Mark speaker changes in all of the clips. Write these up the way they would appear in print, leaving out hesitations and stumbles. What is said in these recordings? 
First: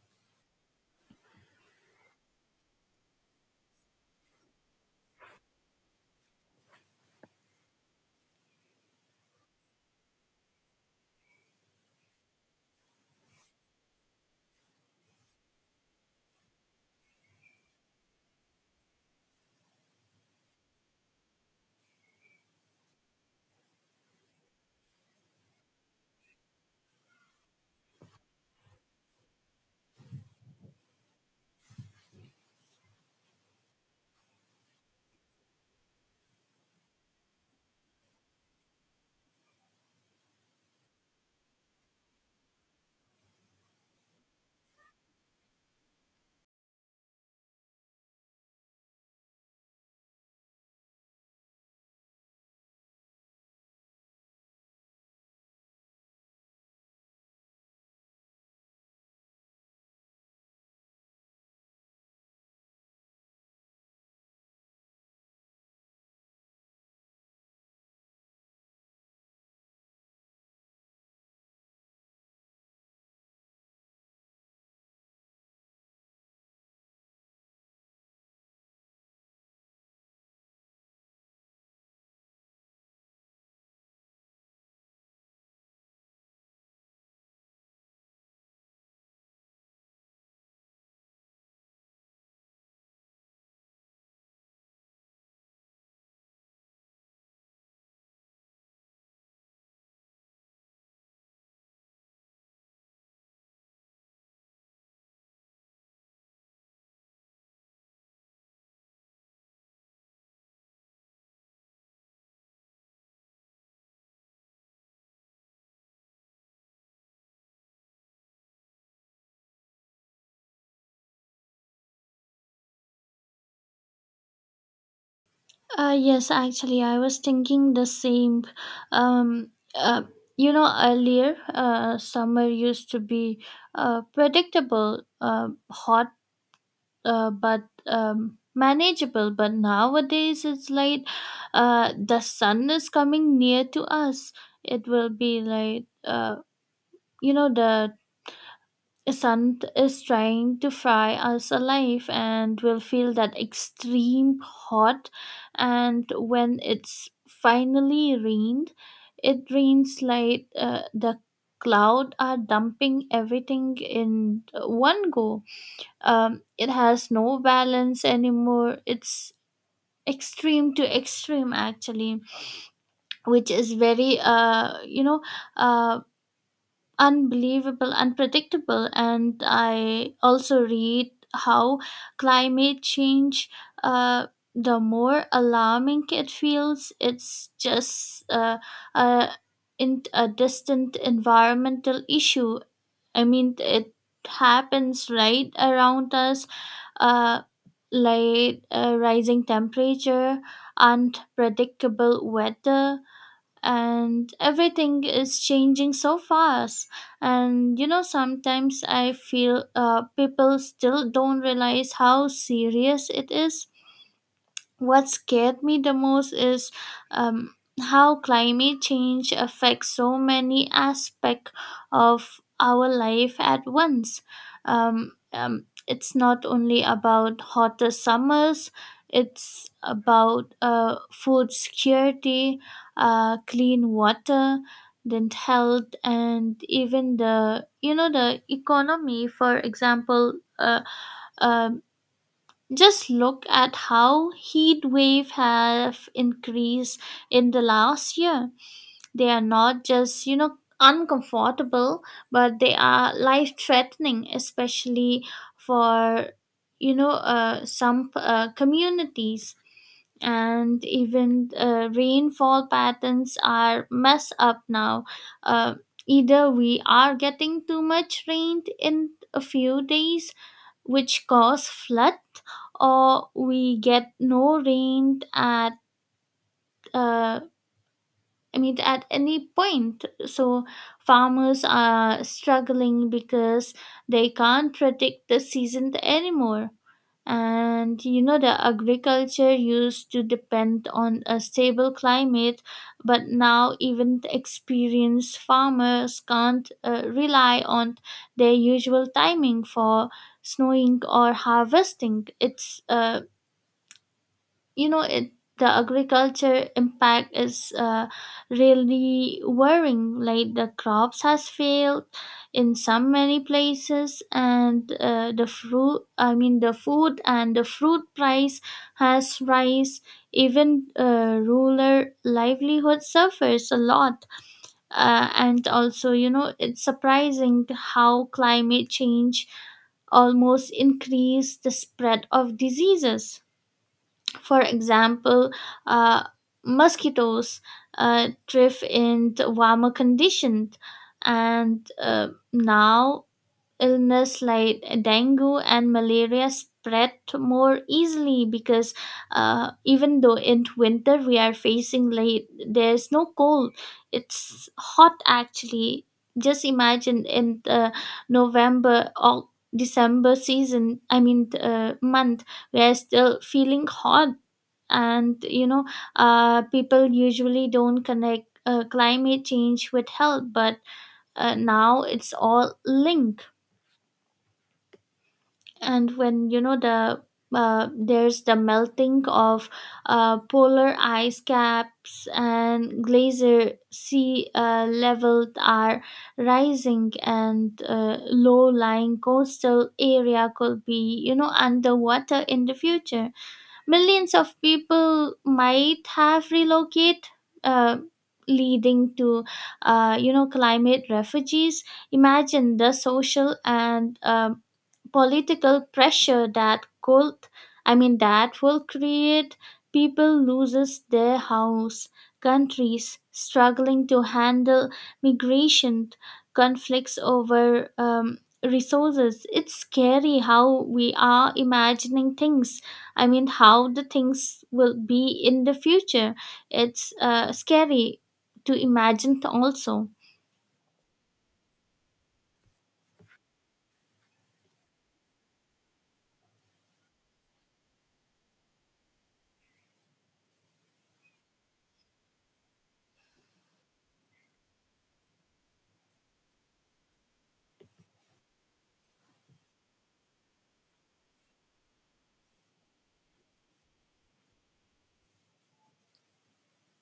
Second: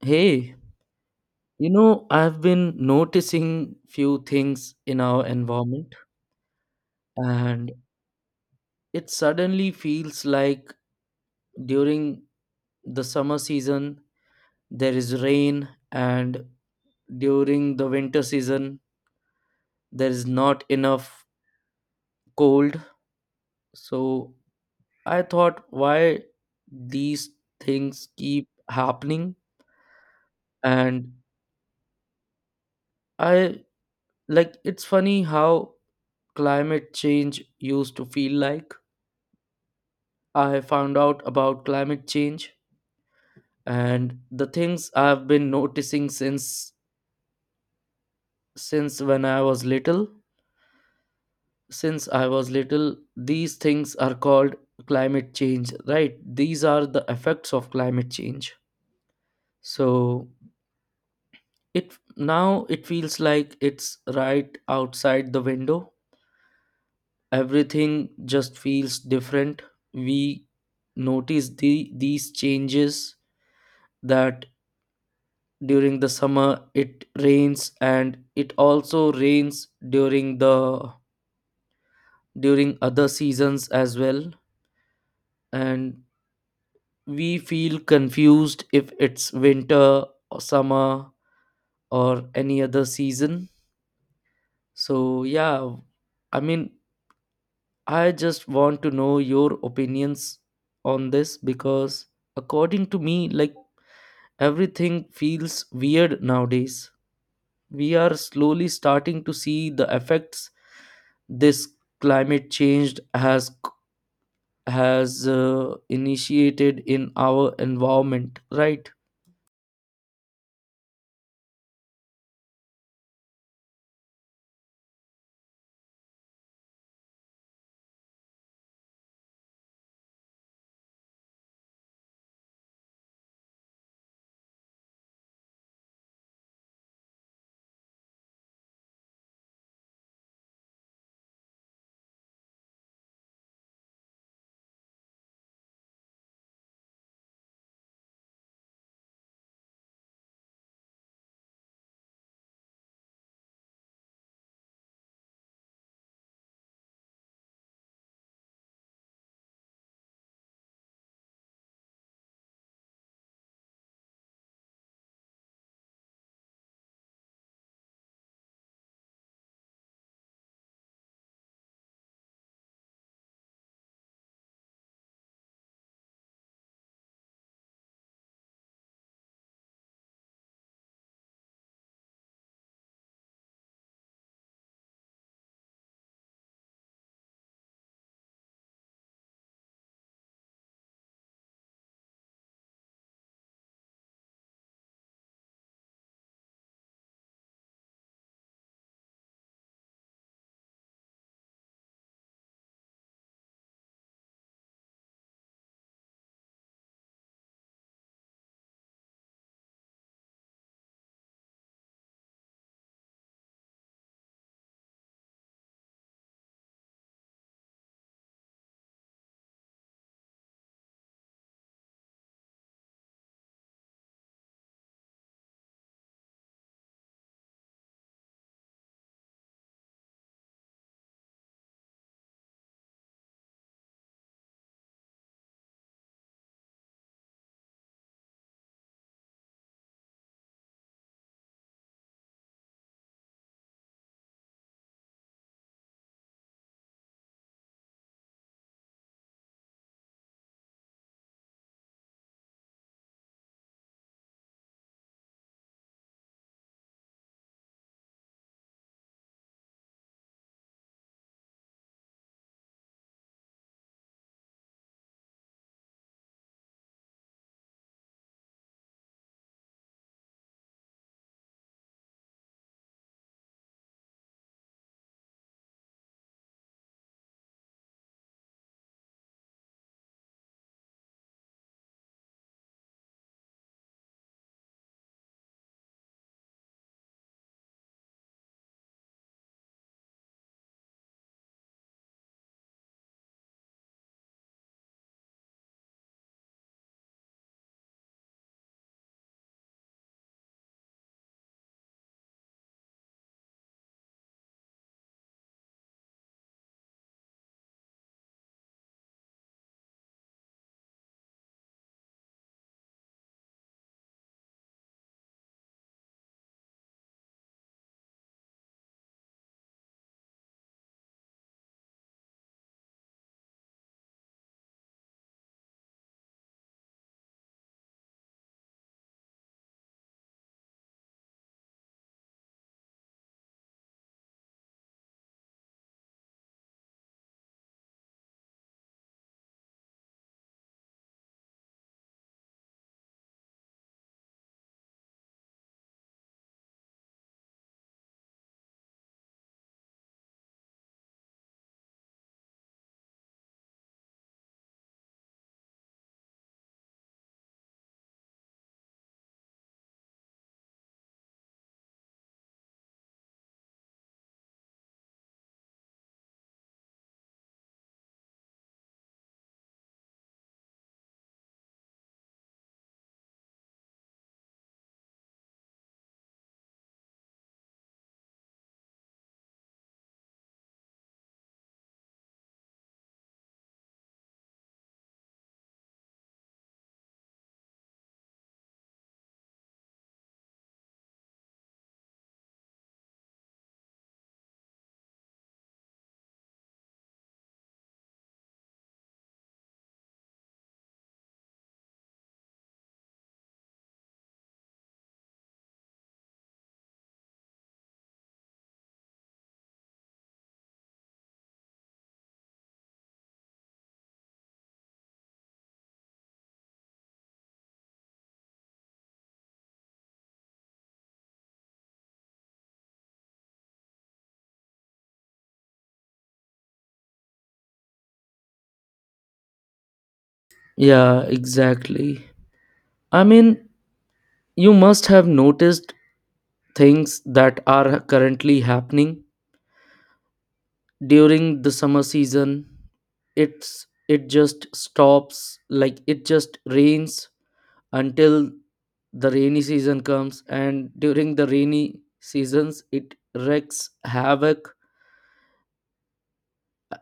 Speaker 1: Hey, you know, I've been noticing few things in our environment, and it suddenly feels like during the summer season there is rain and during the winter season there is not enough cold. So I thought why these things keep happening. And I, it's funny how climate change used to feel like. I have found out about climate change and the things I've been noticing since when I was little. Since I was little, these things are called climate change, right? These are the effects of climate change. So it now it feels like it's right outside the window. Everything just feels different. We notice these changes, that during the summer it rains and it also rains during the during other seasons as well, and we feel confused if it's winter or summer or any other season. So yeah, i mean I just want to know your opinions on this, because according to me, everything feels weird nowadays. We are slowly starting to see the effects this climate change has initiated in our environment, right?
Speaker 2: Yes, actually, I was thinking the same. Um, uh, Earlier, summer used to be predictable, hot, but manageable. But nowadays, it's like the sun is coming near to us. It will be like, the Sun is trying to fry us alive and we will feel that extreme hot. And when it's finally rained, it rains like the cloud are dumping everything in one go. It has no balance anymore, it's extreme to extreme actually, which is very uh, unbelievable, unpredictable. And I also read how climate change, uh, the more alarming it feels, it's just uh, in a distant environmental issue. I mean, it happens right around us, uh, rising temperature, unpredictable weather, and everything is changing so fast. And you know, sometimes I feel people still don't realize how serious it is. What scared me the most is um, how climate change affects so many aspects of our life at once. It's not only about hotter summers, it's about food security, clean water, then health, and even the you know the economy. For example, um, just look at how heat wave have increased in the last year. They are not just, you know, uncomfortable, but they are life threatening, especially for, some communities. And even rainfall patterns are messed up now. Uh, Either we are getting too much rain in a few days, which cause flood, or we get no rain at uh, I mean, at any point. So farmers are struggling because they can't predict the season anymore. And you know, the agriculture used to depend on a stable climate, but now even the experienced farmers can't rely on their usual timing for snowing or harvesting. It's you know it the agriculture impact is really worrying, like the crops has failed in some many places. And the food and the fruit price has rise. Even rural livelihood suffers a lot. And also you know, it's surprising how climate change almost increase the spread of diseases. For example, uh, mosquitoes thrive in the warmer conditions, and now illness like dengue and malaria spread more easily, because even though in winter we are facing like there's no cold, it's hot actually. Just imagine in the November or December season, I mean month, we are still feeling hot. And you know, people usually don't connect climate change with health, but now it's all linked. And when there's the melting of polar ice caps and glacier sea level are rising, and low-lying coastal area could be you know underwater in the future. Millions of people might have relocated, uh, leading to, you know, climate refugees. Imagine the social and political pressure that could I mean that will create. People loses their house, countries struggling to handle migration, conflicts over resources. It's scary how we are imagining things I mean how the things will be in the future. It's scary to imagine also.
Speaker 1: Yeah, exactly. i mean you must have noticed things that are currently happening. During the summer season it just stops, like it just rains until the rainy season comes, and during the rainy seasons it wreaks havoc.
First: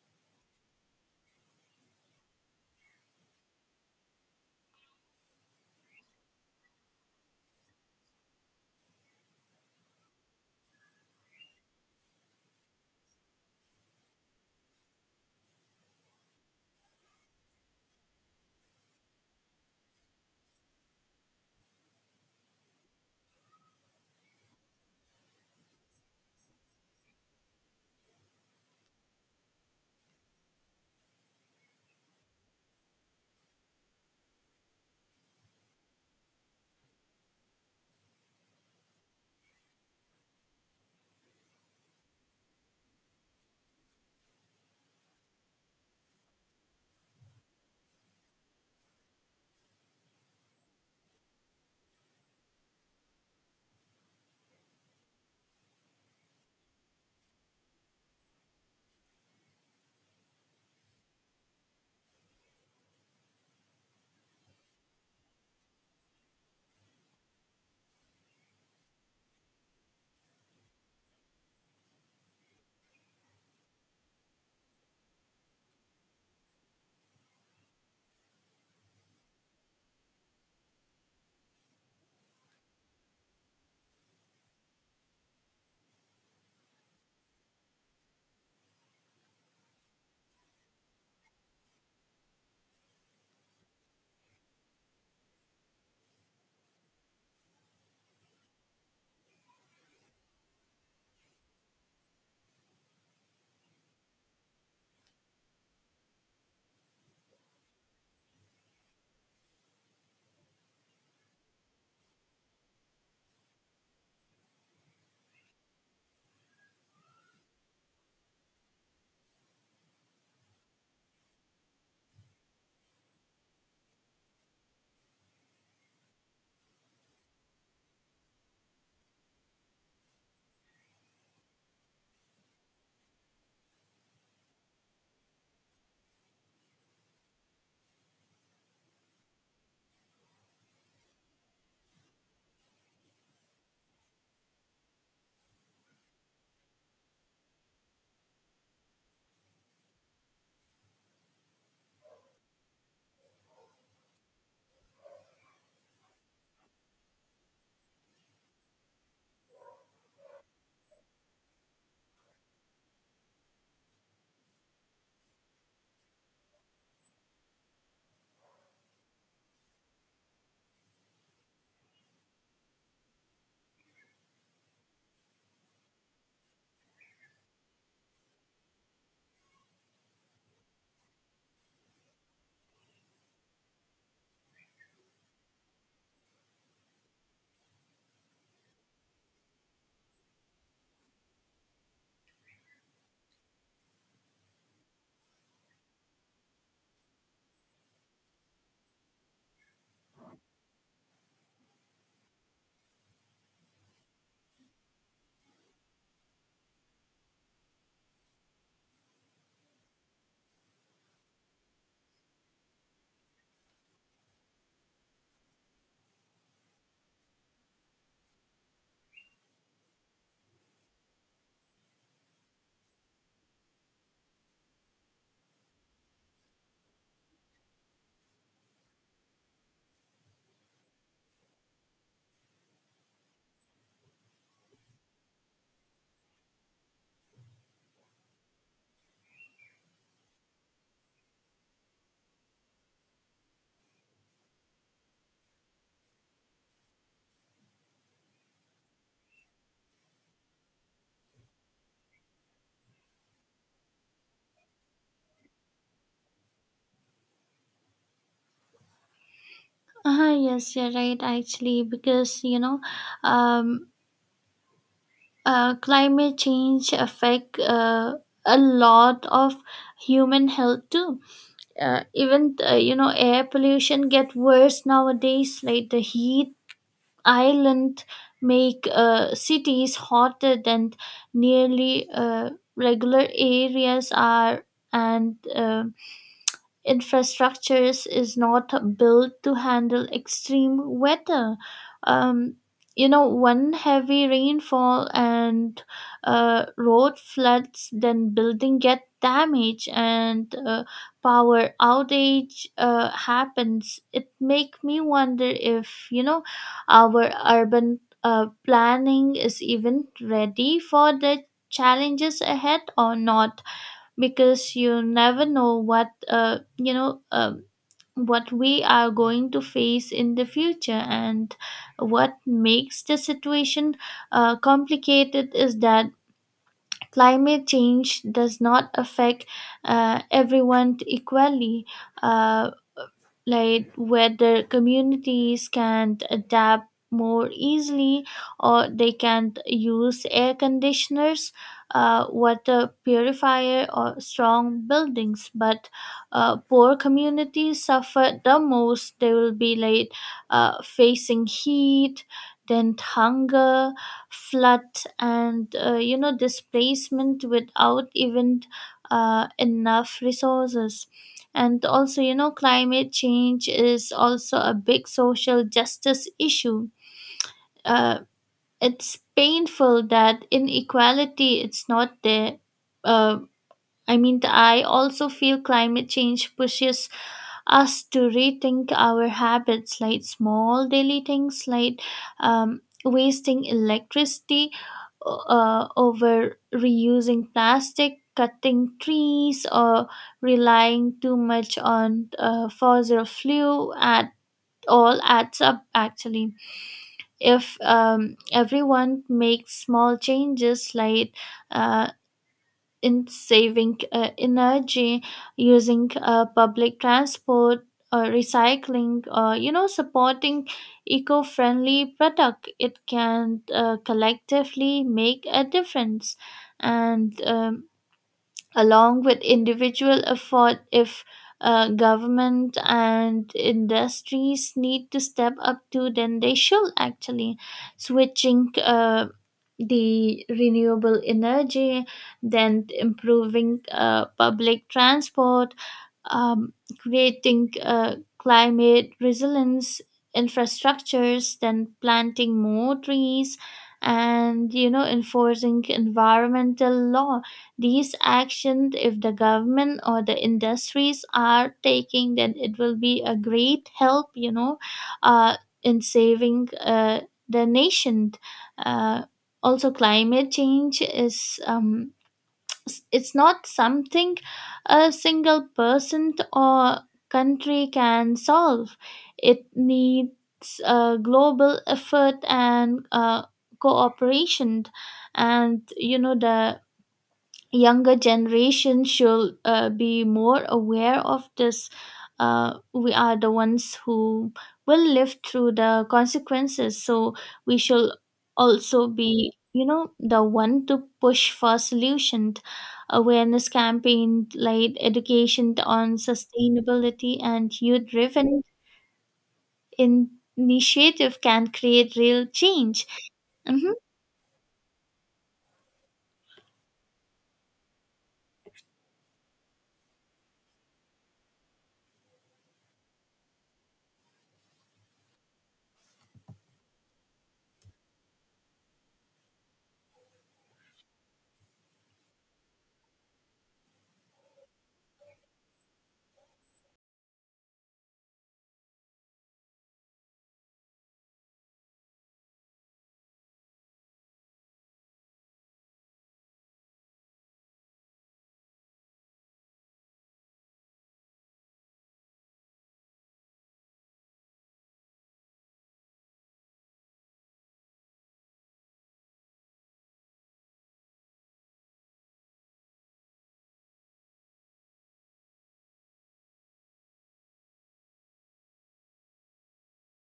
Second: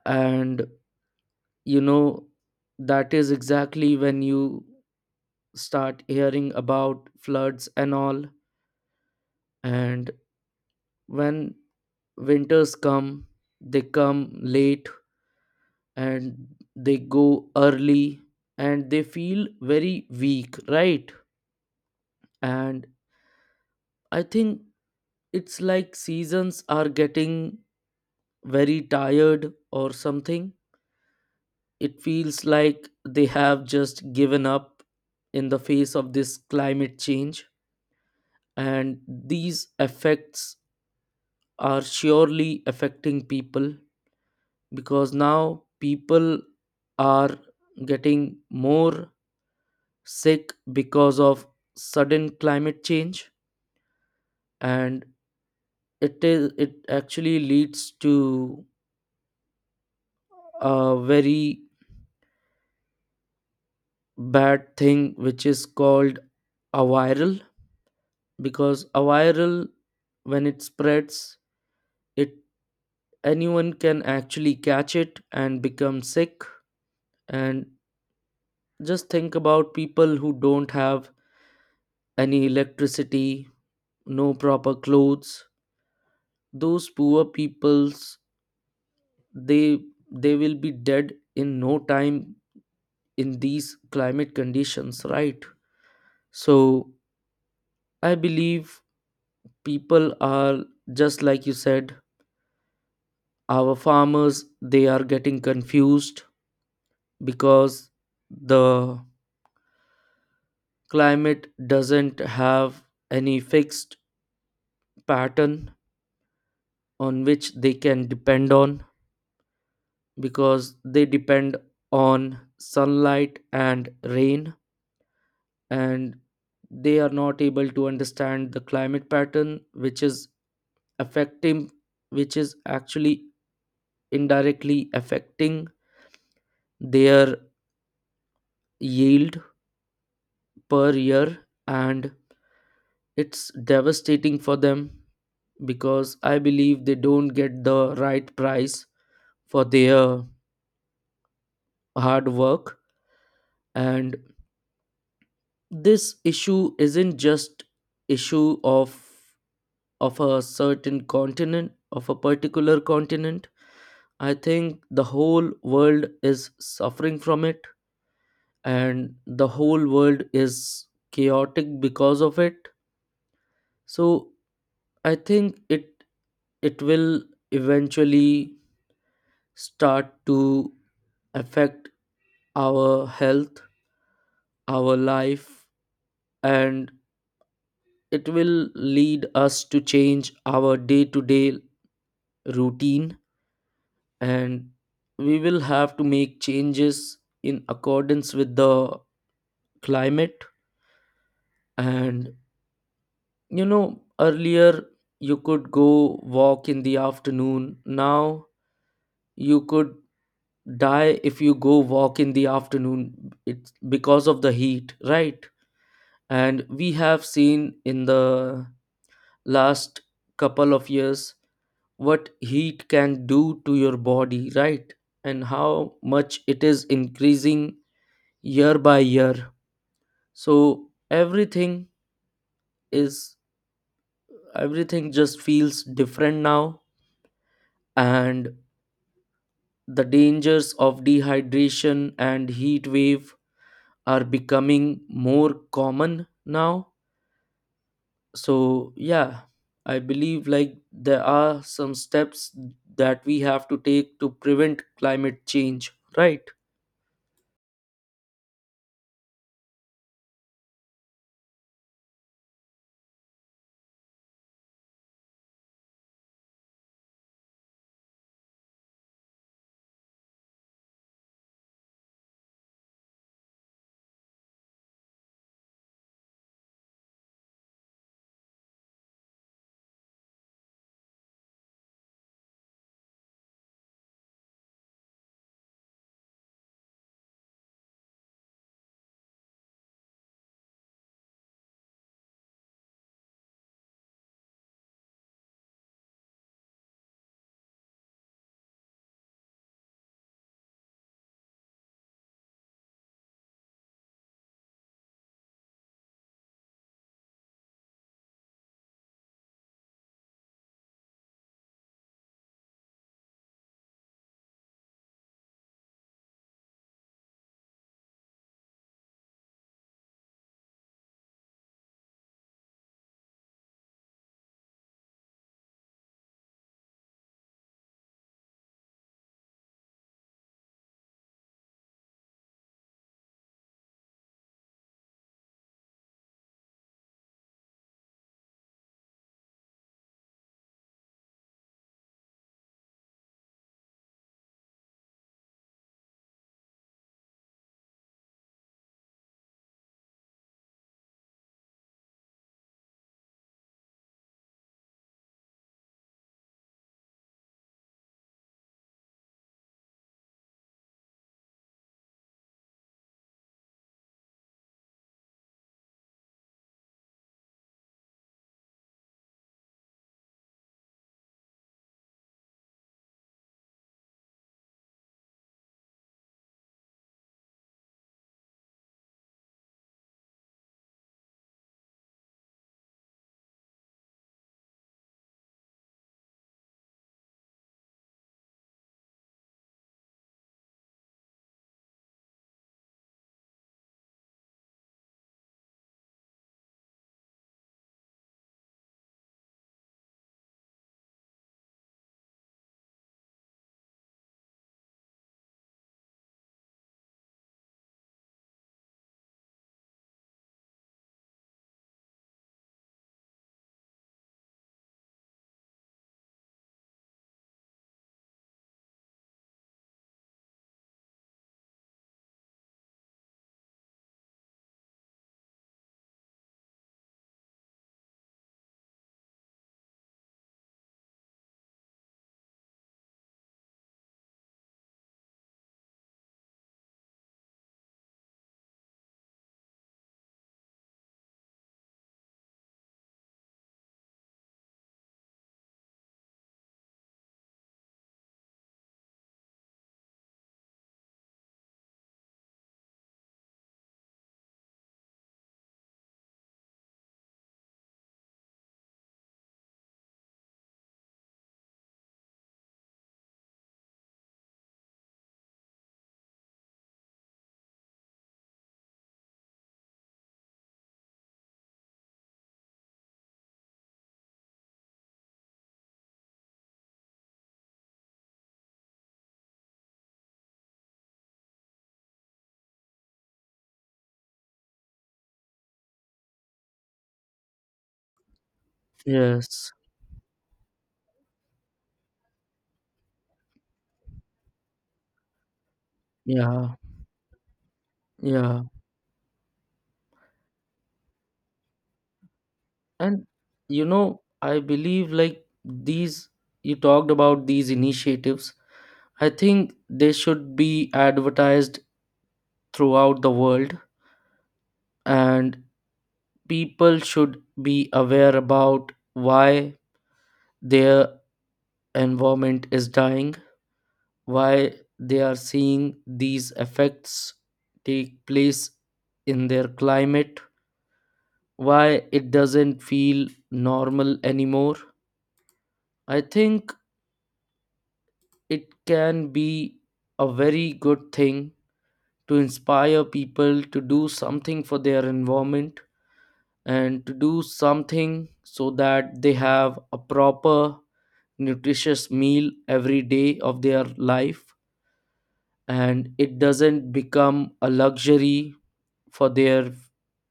Speaker 1: And you know, that is exactly when you start hearing about floods and all. And when winters come, they come late and they go early, and they feel very weak, right? And I think it's like seasons are getting very tired or something. It feels like they have just given up in the face of this climate change, and these effects are surely affecting people, because now people are getting more sick because of sudden climate change. And it actually leads to a very bad thing which is called a viral, because a viral, when it spreads, it anyone can actually catch it and become sick. And just think about people who don't have any electricity, no proper clothes. Those poor peoples, they they will be dead in no time in these climate conditions, right? So I believe people are, just like you said, our farmers, they are getting confused because the climate doesn't have any fixed pattern on which they can depend on, because they depend on sunlight and rain, and they are not able to understand the climate pattern which is affecting, which is actually indirectly affecting their yield per year. And it's devastating for them because I believe they don't get the right price for their hard work. And this issue isn't just issue of a certain continent, of a particular continent. I think the whole world is suffering from it, and the whole world is chaotic because of it. So I think it will eventually start to affect our health, our life, and it will lead us to change our day to day routine, and we will have to make changes in accordance with the climate. And you know, earlier you could go walk in the afternoon, now you could die if you go walk in the afternoon. It's because of the heat, right? And we have seen in the last couple of years what heat can do to your body, right? And how much it is increasing year by year. So everything is everything just feels different now, and the dangers of dehydration and heat wave are becoming more common now. So yeah, I believe there are some steps that we have to take to prevent climate change, right?
Speaker 2: Ah yes, you're right, actually, because you know, um, climate change affect a lot of human health too. Even air pollution get worse nowadays, like the heat island make cities hotter than nearly regular areas are. And infrastructures is not built to handle extreme weather. Um, you know, one heavy rainfall and road floods, then building get damaged and power outage happens. It make me wonder if you know our urban planning is even ready for the challenges ahead or not, because you never know what what we are going to face in the future. And what makes the situation complicated is that climate change does not affect everyone equally. uh, like whether communities can adapt more easily or they can use air conditioners, water purifier or strong buildings, but poor communities suffer the most. They will be like facing heat, then hunger, flood, and you know displacement without even enough resources. And also, you know, climate change is also a big social justice issue. Uh, it's painful that inequality it's not there. Uh, I mean, I also feel climate change pushes us to rethink our habits, like small daily things like wasting electricity, over reusing plastic, cutting trees, or relying too much on fossil fuel at all adds up actually. If everyone makes small changes, like uh, in saving energy, using public transport, or recycling, or you know supporting eco-friendly product, it can collectively make a difference. And along with individual effort, if government and industries need to step up to, then they should actually switching the renewable energy, then improving public transport, um, creating climate resilience infrastructures, then planting more trees, and you know enforcing environmental law. These actions, if the government or the industries are taking, then it will be a great help. You know, uh, in saving the nation. Uh, Also, climate change is. It's not something a single person or country can solve. It needs a global effort and cooperation, and you know the younger generation should be more aware of this. We are the ones who will live through the consequences, so we should also be
Speaker 1: Yes.
Speaker 2: you know the one to push for solution. Awareness campaign like education on
Speaker 1: Yeah.
Speaker 2: sustainability and youth driven
Speaker 1: Yeah.
Speaker 2: initiative can create real change.
Speaker 1: And you
Speaker 2: Mhm.
Speaker 1: know, I believe these, you talked about these initiatives, I think they should be advertised throughout the world, and people should be aware about why their environment is dying, why they are seeing these effects take place in their climate, why it doesn't feel normal anymore. I think it can be a very good thing to inspire people to do something for their environment, and to do something so that they have a proper nutritious meal every day of their life and it doesn't become a luxury for their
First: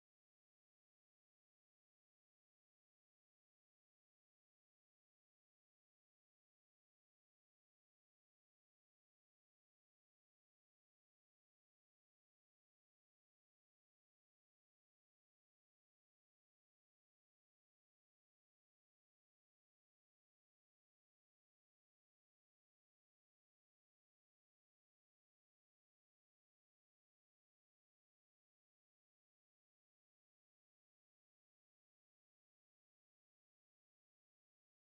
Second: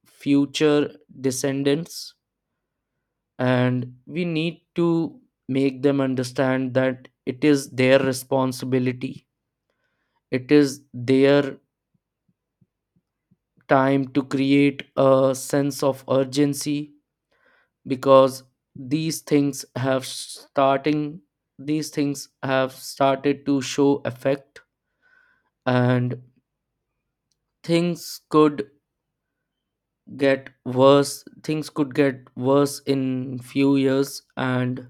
Speaker 1: future descendants. And we need to make them understand that it is their responsibility, it is their time to create a sense of urgency, because these things have starting these things have started to show effect. And things could get worse, things could get worse in few years, and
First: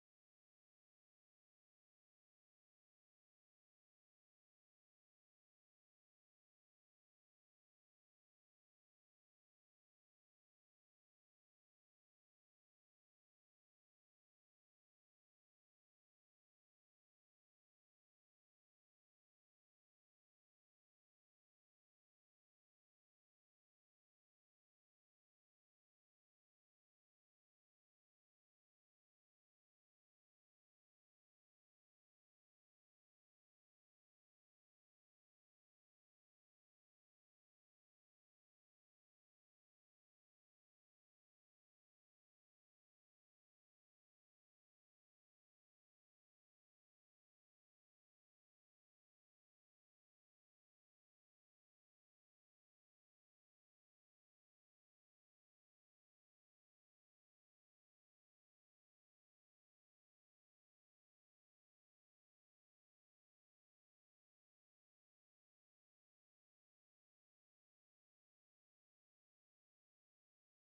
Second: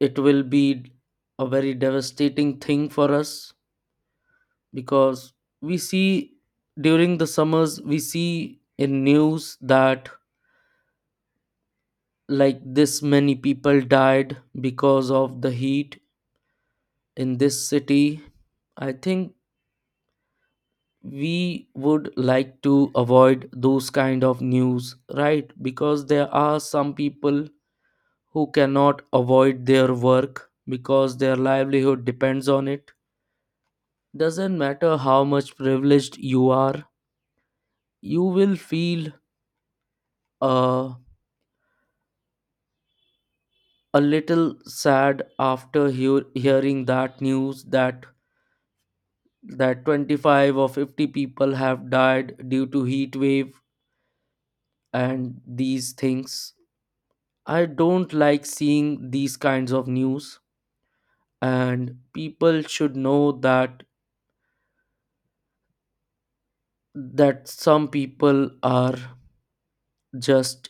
Speaker 1: it will be a very devastating thing for us. Because we see, during the summers we see in news that, like, this many people died because of the heat in this city. I think we would like to avoid those kind of news, right? Because there are some people who cannot avoid their work because their livelihood depends on it. Doesn't matter how much privileged you are, you will feel uh, a little sad after hearing that news that 25 or 50 people have died due to heat wave and these things. I don't like seeing these kinds of news, and people should know that some people are just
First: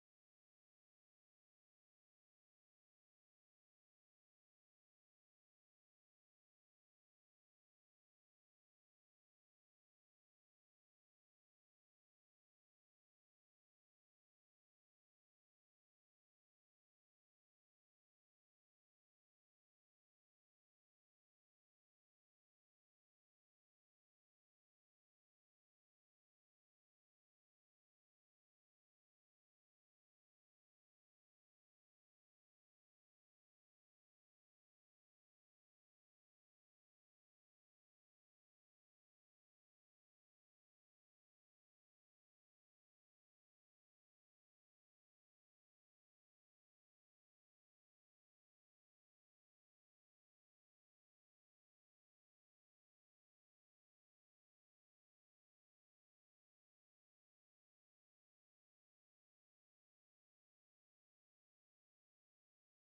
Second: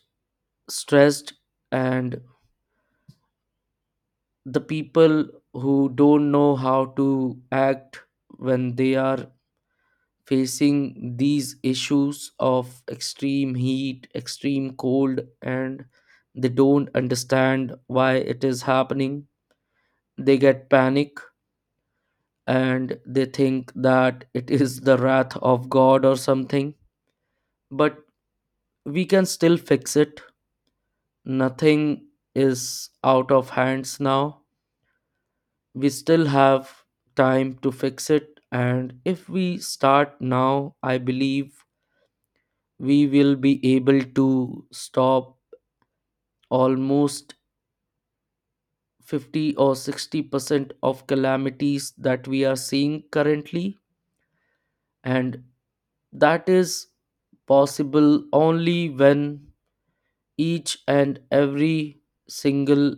Speaker 1: stressed, and the people who don't know how to act when they are facing these issues of extreme heat, extreme cold, and they don't understand why it is happening. They get panic and they think that it is the wrath of God or something. But we can still fix it. Nothing is out of hands now. We still have time to fix it, and if we start now, I believe we will be able to stop almost 50 or 60% of calamities that we are seeing currently. And that is possible only when each and every single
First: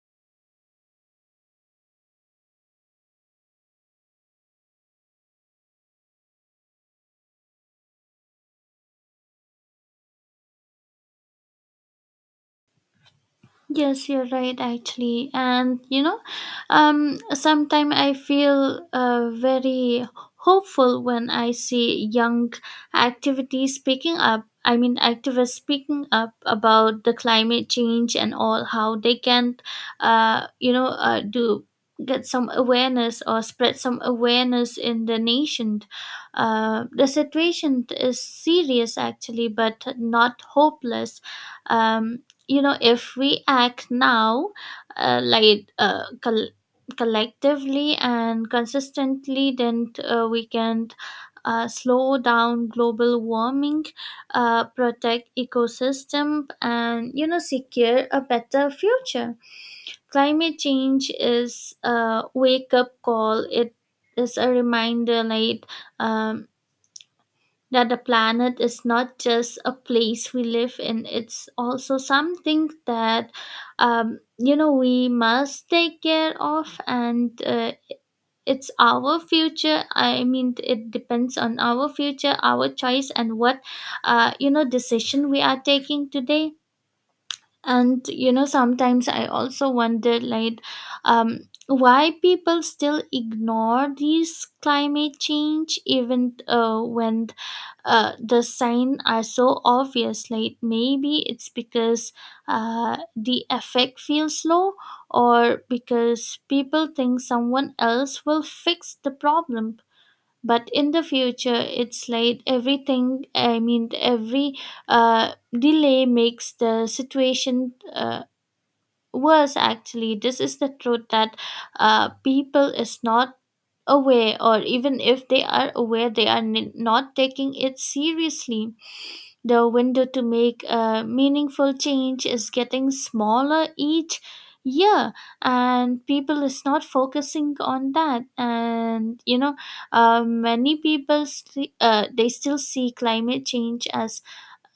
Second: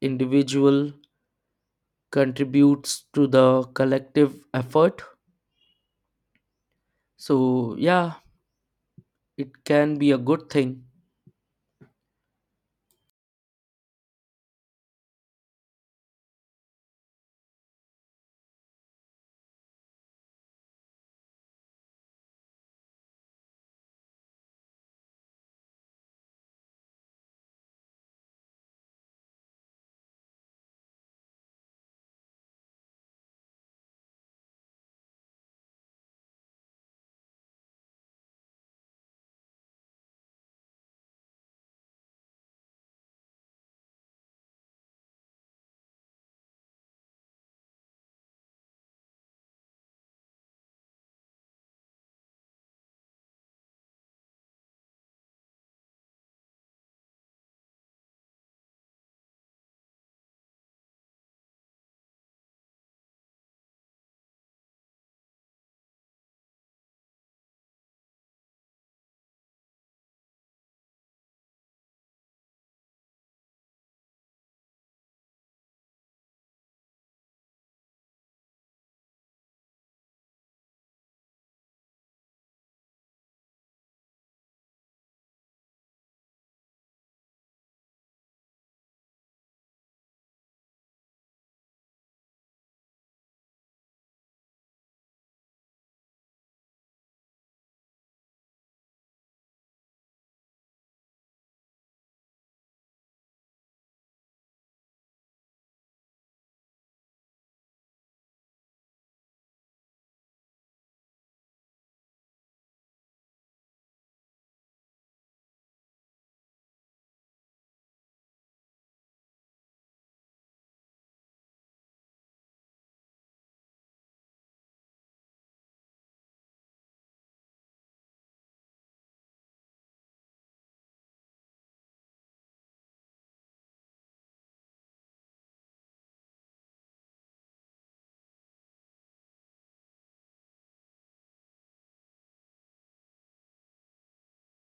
Speaker 1: individual contributes to the collective effort. So yeah, it can be a good thing.
Speaker 2: Yes, you're right, actually. And you know, sometimes I feel very hopeful when I see young activities speaking up. I mean, activists speaking up about the climate change and all, how they can, you know, do get some awareness or spread some awareness in the nation. The situation is serious, actually, but not hopeless. Um, you know, if we act now uh, like uh, col- collectively and consistently, then we can slow down global warming, protect ecosystem, and you know secure a better future. Climate change is a wake up call, it is a reminder, like um, that the planet is not just a place we live in, it's also something that you know we must take care of. And it depends on our future, our choice, and what you know decision we are taking today. And you know sometimes I also wonder like um, why people still ignore these climate change, even when the sign are so obvious. Like maybe it's because the effect feels low, or because people think someone else will fix the problem. But in the future, it's like everything I mean every uh, delay makes the situation worse actually. This is the truth that people is not aware, or even if they are aware they are not taking it seriously. The window to make a meaningful change is getting smaller each year, and people is not focusing on that. And you know, they still see climate change as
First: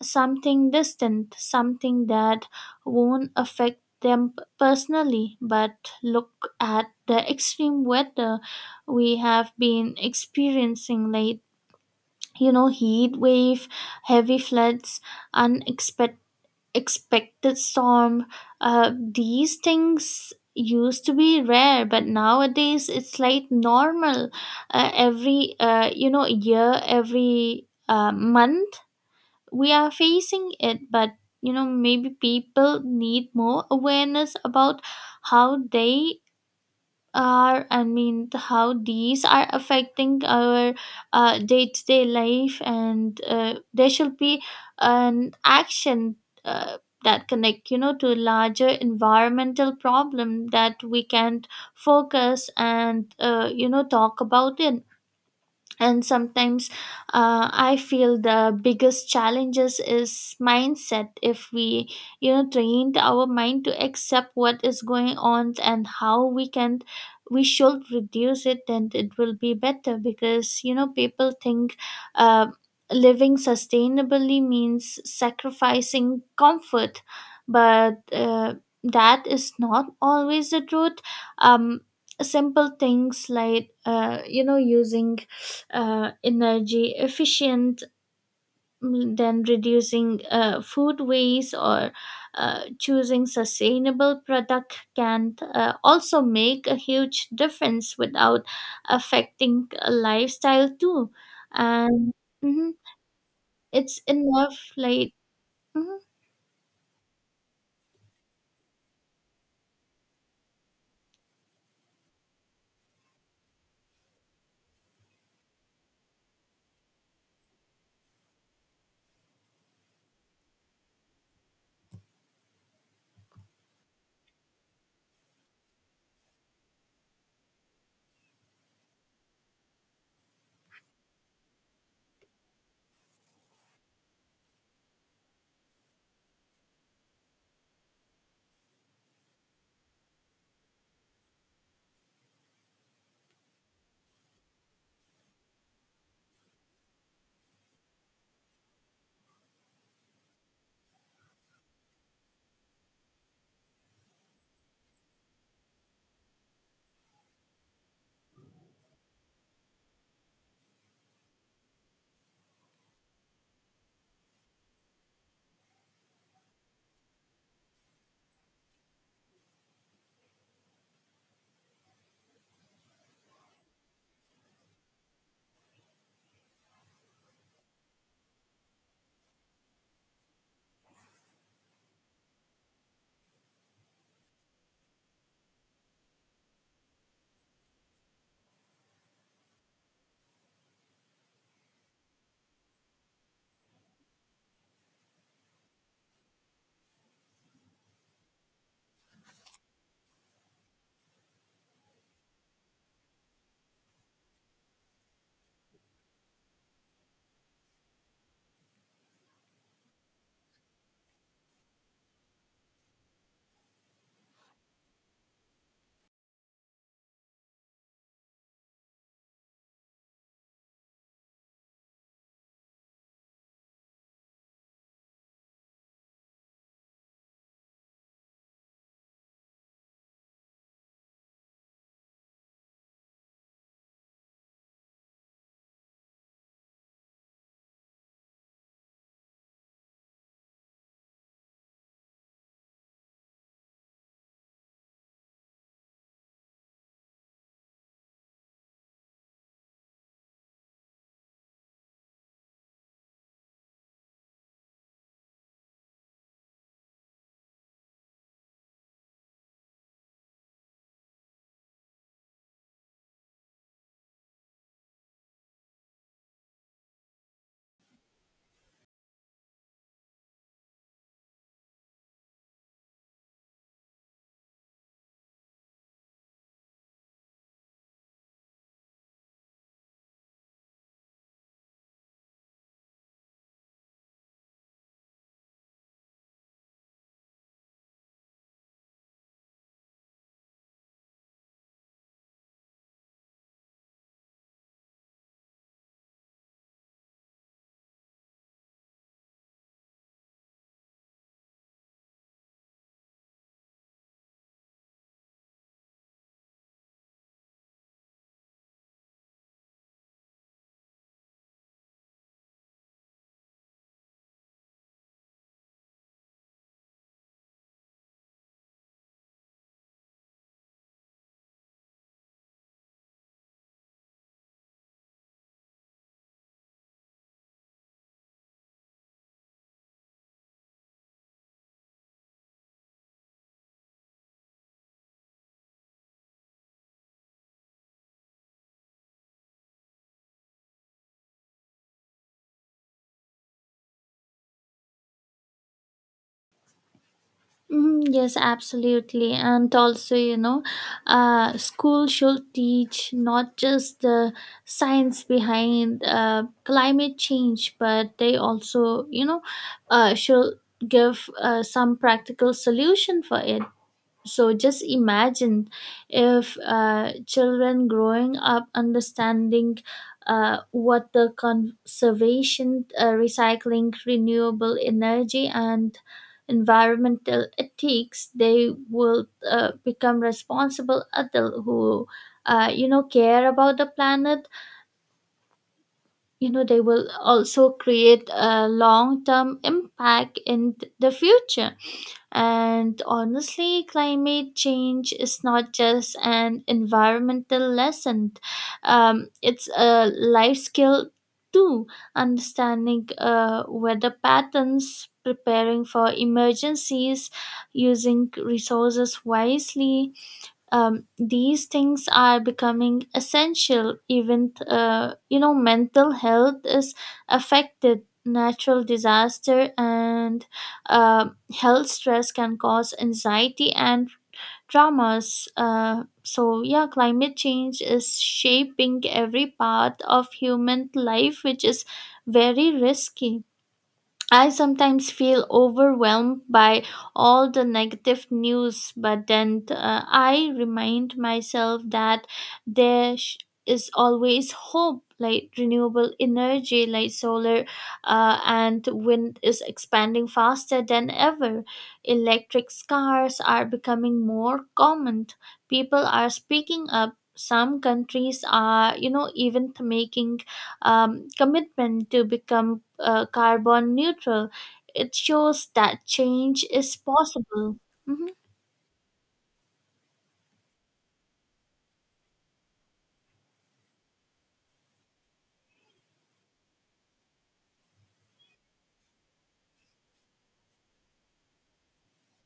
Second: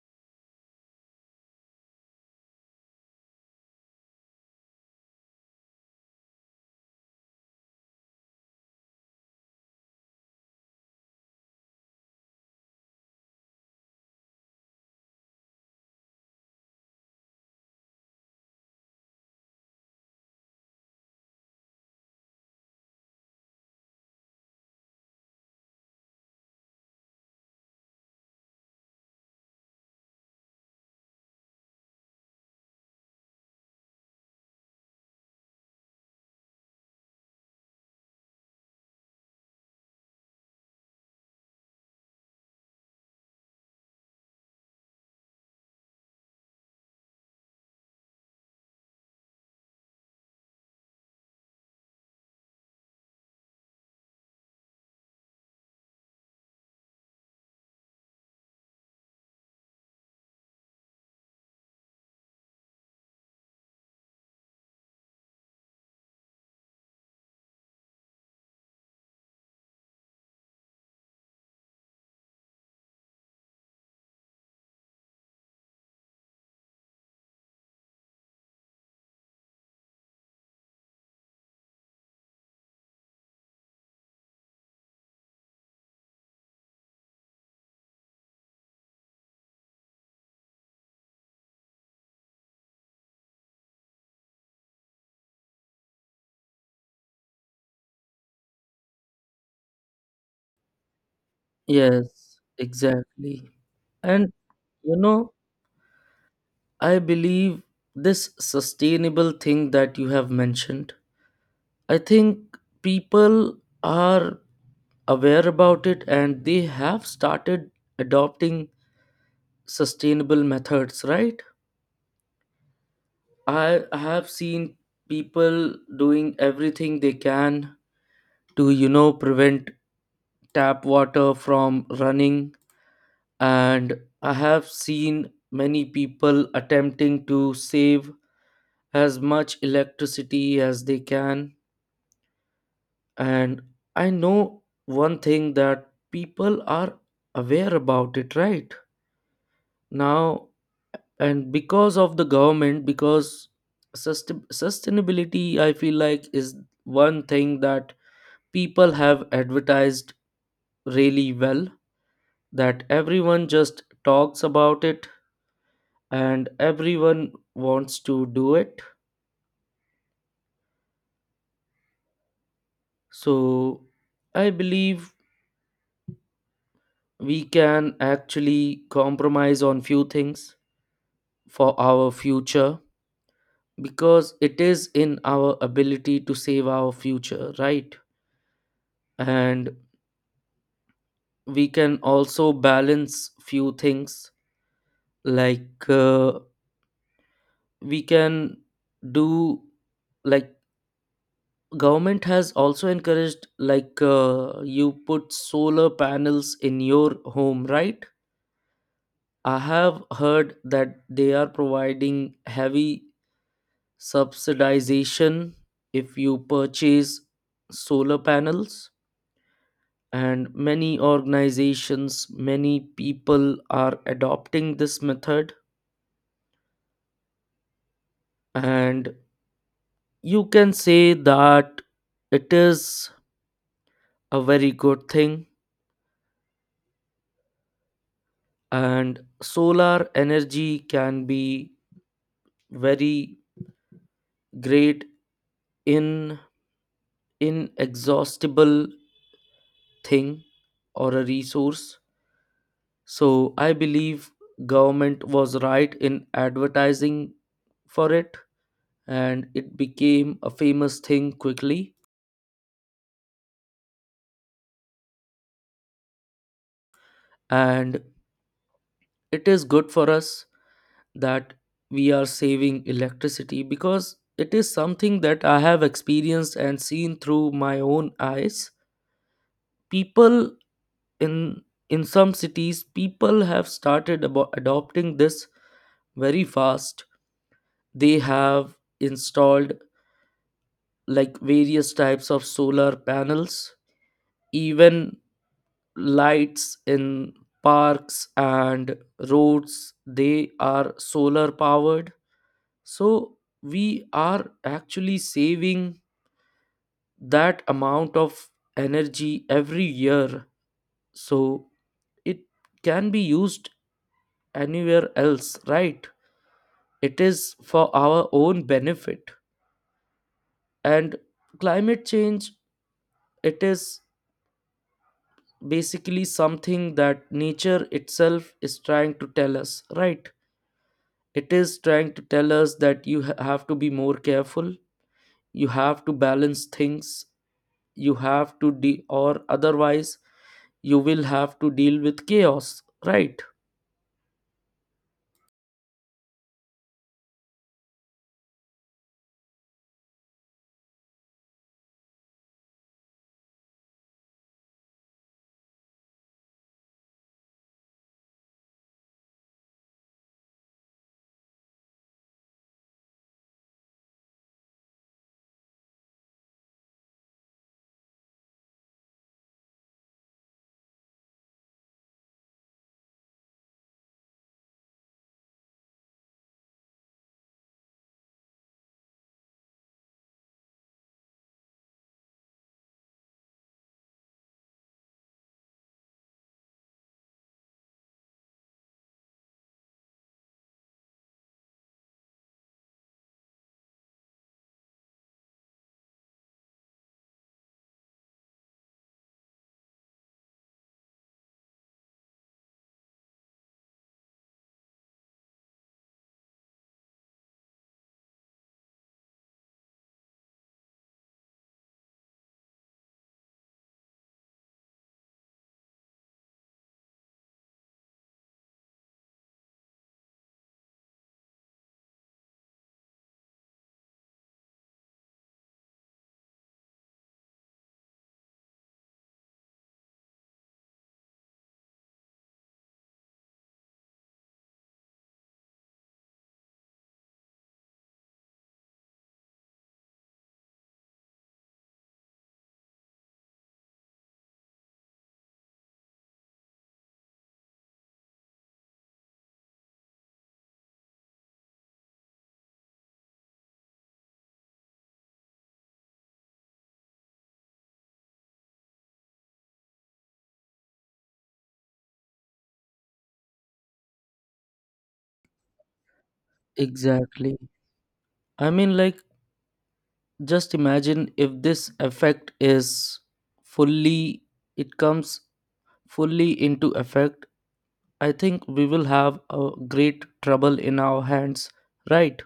Speaker 2: something distant, something that won't affect them personally. But look at the extreme weather we have been experiencing lately, you know, heat wave, heavy floods, unexpected expected storm. These things used to be rare, but nowadays it's like normal. Every year, every month we are facing it. But you know maybe people need more awareness about how they are I mean the- how these are affecting our day-to-day life. And there should be an action uh, that connect you know to a larger environmental problem that we can focus, and you know talk about it. And sometimes I feel the biggest challenges is mindset. If we you know trained our mind to accept what is going on and how we can we should reduce it, then it will be better. Because you know people think uh, living sustainably means sacrificing comfort, but that is not always the truth. um Simple things like you know using energy efficient, than reducing food waste, or choosing sustainable product can also make a huge difference without affecting a lifestyle too. And
Speaker 1: Yes,
Speaker 2: mhm,
Speaker 1: exactly.
Speaker 2: it's
Speaker 1: And
Speaker 2: enough
Speaker 1: you
Speaker 2: like
Speaker 1: know,
Speaker 2: mhm.
Speaker 1: I believe this sustainable thing that you have mentioned, I think people are aware about it and they have started adopting sustainable methods, right? I have seen people doing everything they can to, you know, prevent tap water from running, and I have seen many people attempting to save as much electricity as they can. And I know one thing, that people are aware about it right now, and because of the government, because sustainability, I feel like, is one thing that people have advertised really well, that everyone just talks about it and everyone wants to do it. So I believe we can actually compromise on few things for our future, because it is in our ability to save our future, right? And we can also balance few things, like we can do, like, government has also encouraged, like, you put solar panels in your home, right? I have heard that they are providing heavy subsidization if you purchase solar panels, and many organizations, many people are adopting this method. And you can say that it is a very good thing, and solar energy can be very great in inexhaustible thing or a resource. So I believe government was right in advertising for it, and it became a famous thing quickly. And it is good for us that we are saving electricity, because it is something that I have experienced and seen through my own eyes. People in in some cities, people have started adopting this very fast. They have installed like various types of solar panels, even lights in parks and roads, they are solar powered. So we are actually saving that amount of energy every year. So it can be used anywhere else, right? It is for our own benefit. And climate change, it is basically something that nature itself is trying to tell us, right? It is trying to tell us that you have to be more careful, you have to balance things, you have to or otherwise you will have to deal with chaos, right?
Speaker 2: Mhm, yes, absolutely. And also, you know, school should teach not just the science behind climate change, but they also, you know, should give some practical solution for it. So just imagine if children growing up understanding what the conservation, recycling, renewable energy, and environmental ethics, they will become responsible adult who, you know, care about the planet. You know, they will also create a long-term impact in the future. And honestly, climate change is not just an environmental lesson, it's a life skill too. Understanding weather patterns, preparing for emergencies, using resources wisely, these things are becoming essential. Even you know mental health is affected, natural disaster and uh, health stress can cause anxiety and traumas. So yeah, climate change is shaping every part of human life, which is very risky. I sometimes feel overwhelmed by all the negative news, but then I remind myself that there sh- is always hope. Like renewable energy, like solar and wind, is expanding faster than ever. Electric cars are becoming more common. People are speaking up. Some countries are, you know, even making commitment to become carbon neutral. It shows that change is
Speaker 1: Exactly.
Speaker 2: possible. Mhm.
Speaker 1: Like, just imagine if this effect is fully, it comes fully into effect, I think we will have a great trouble in our hands, right?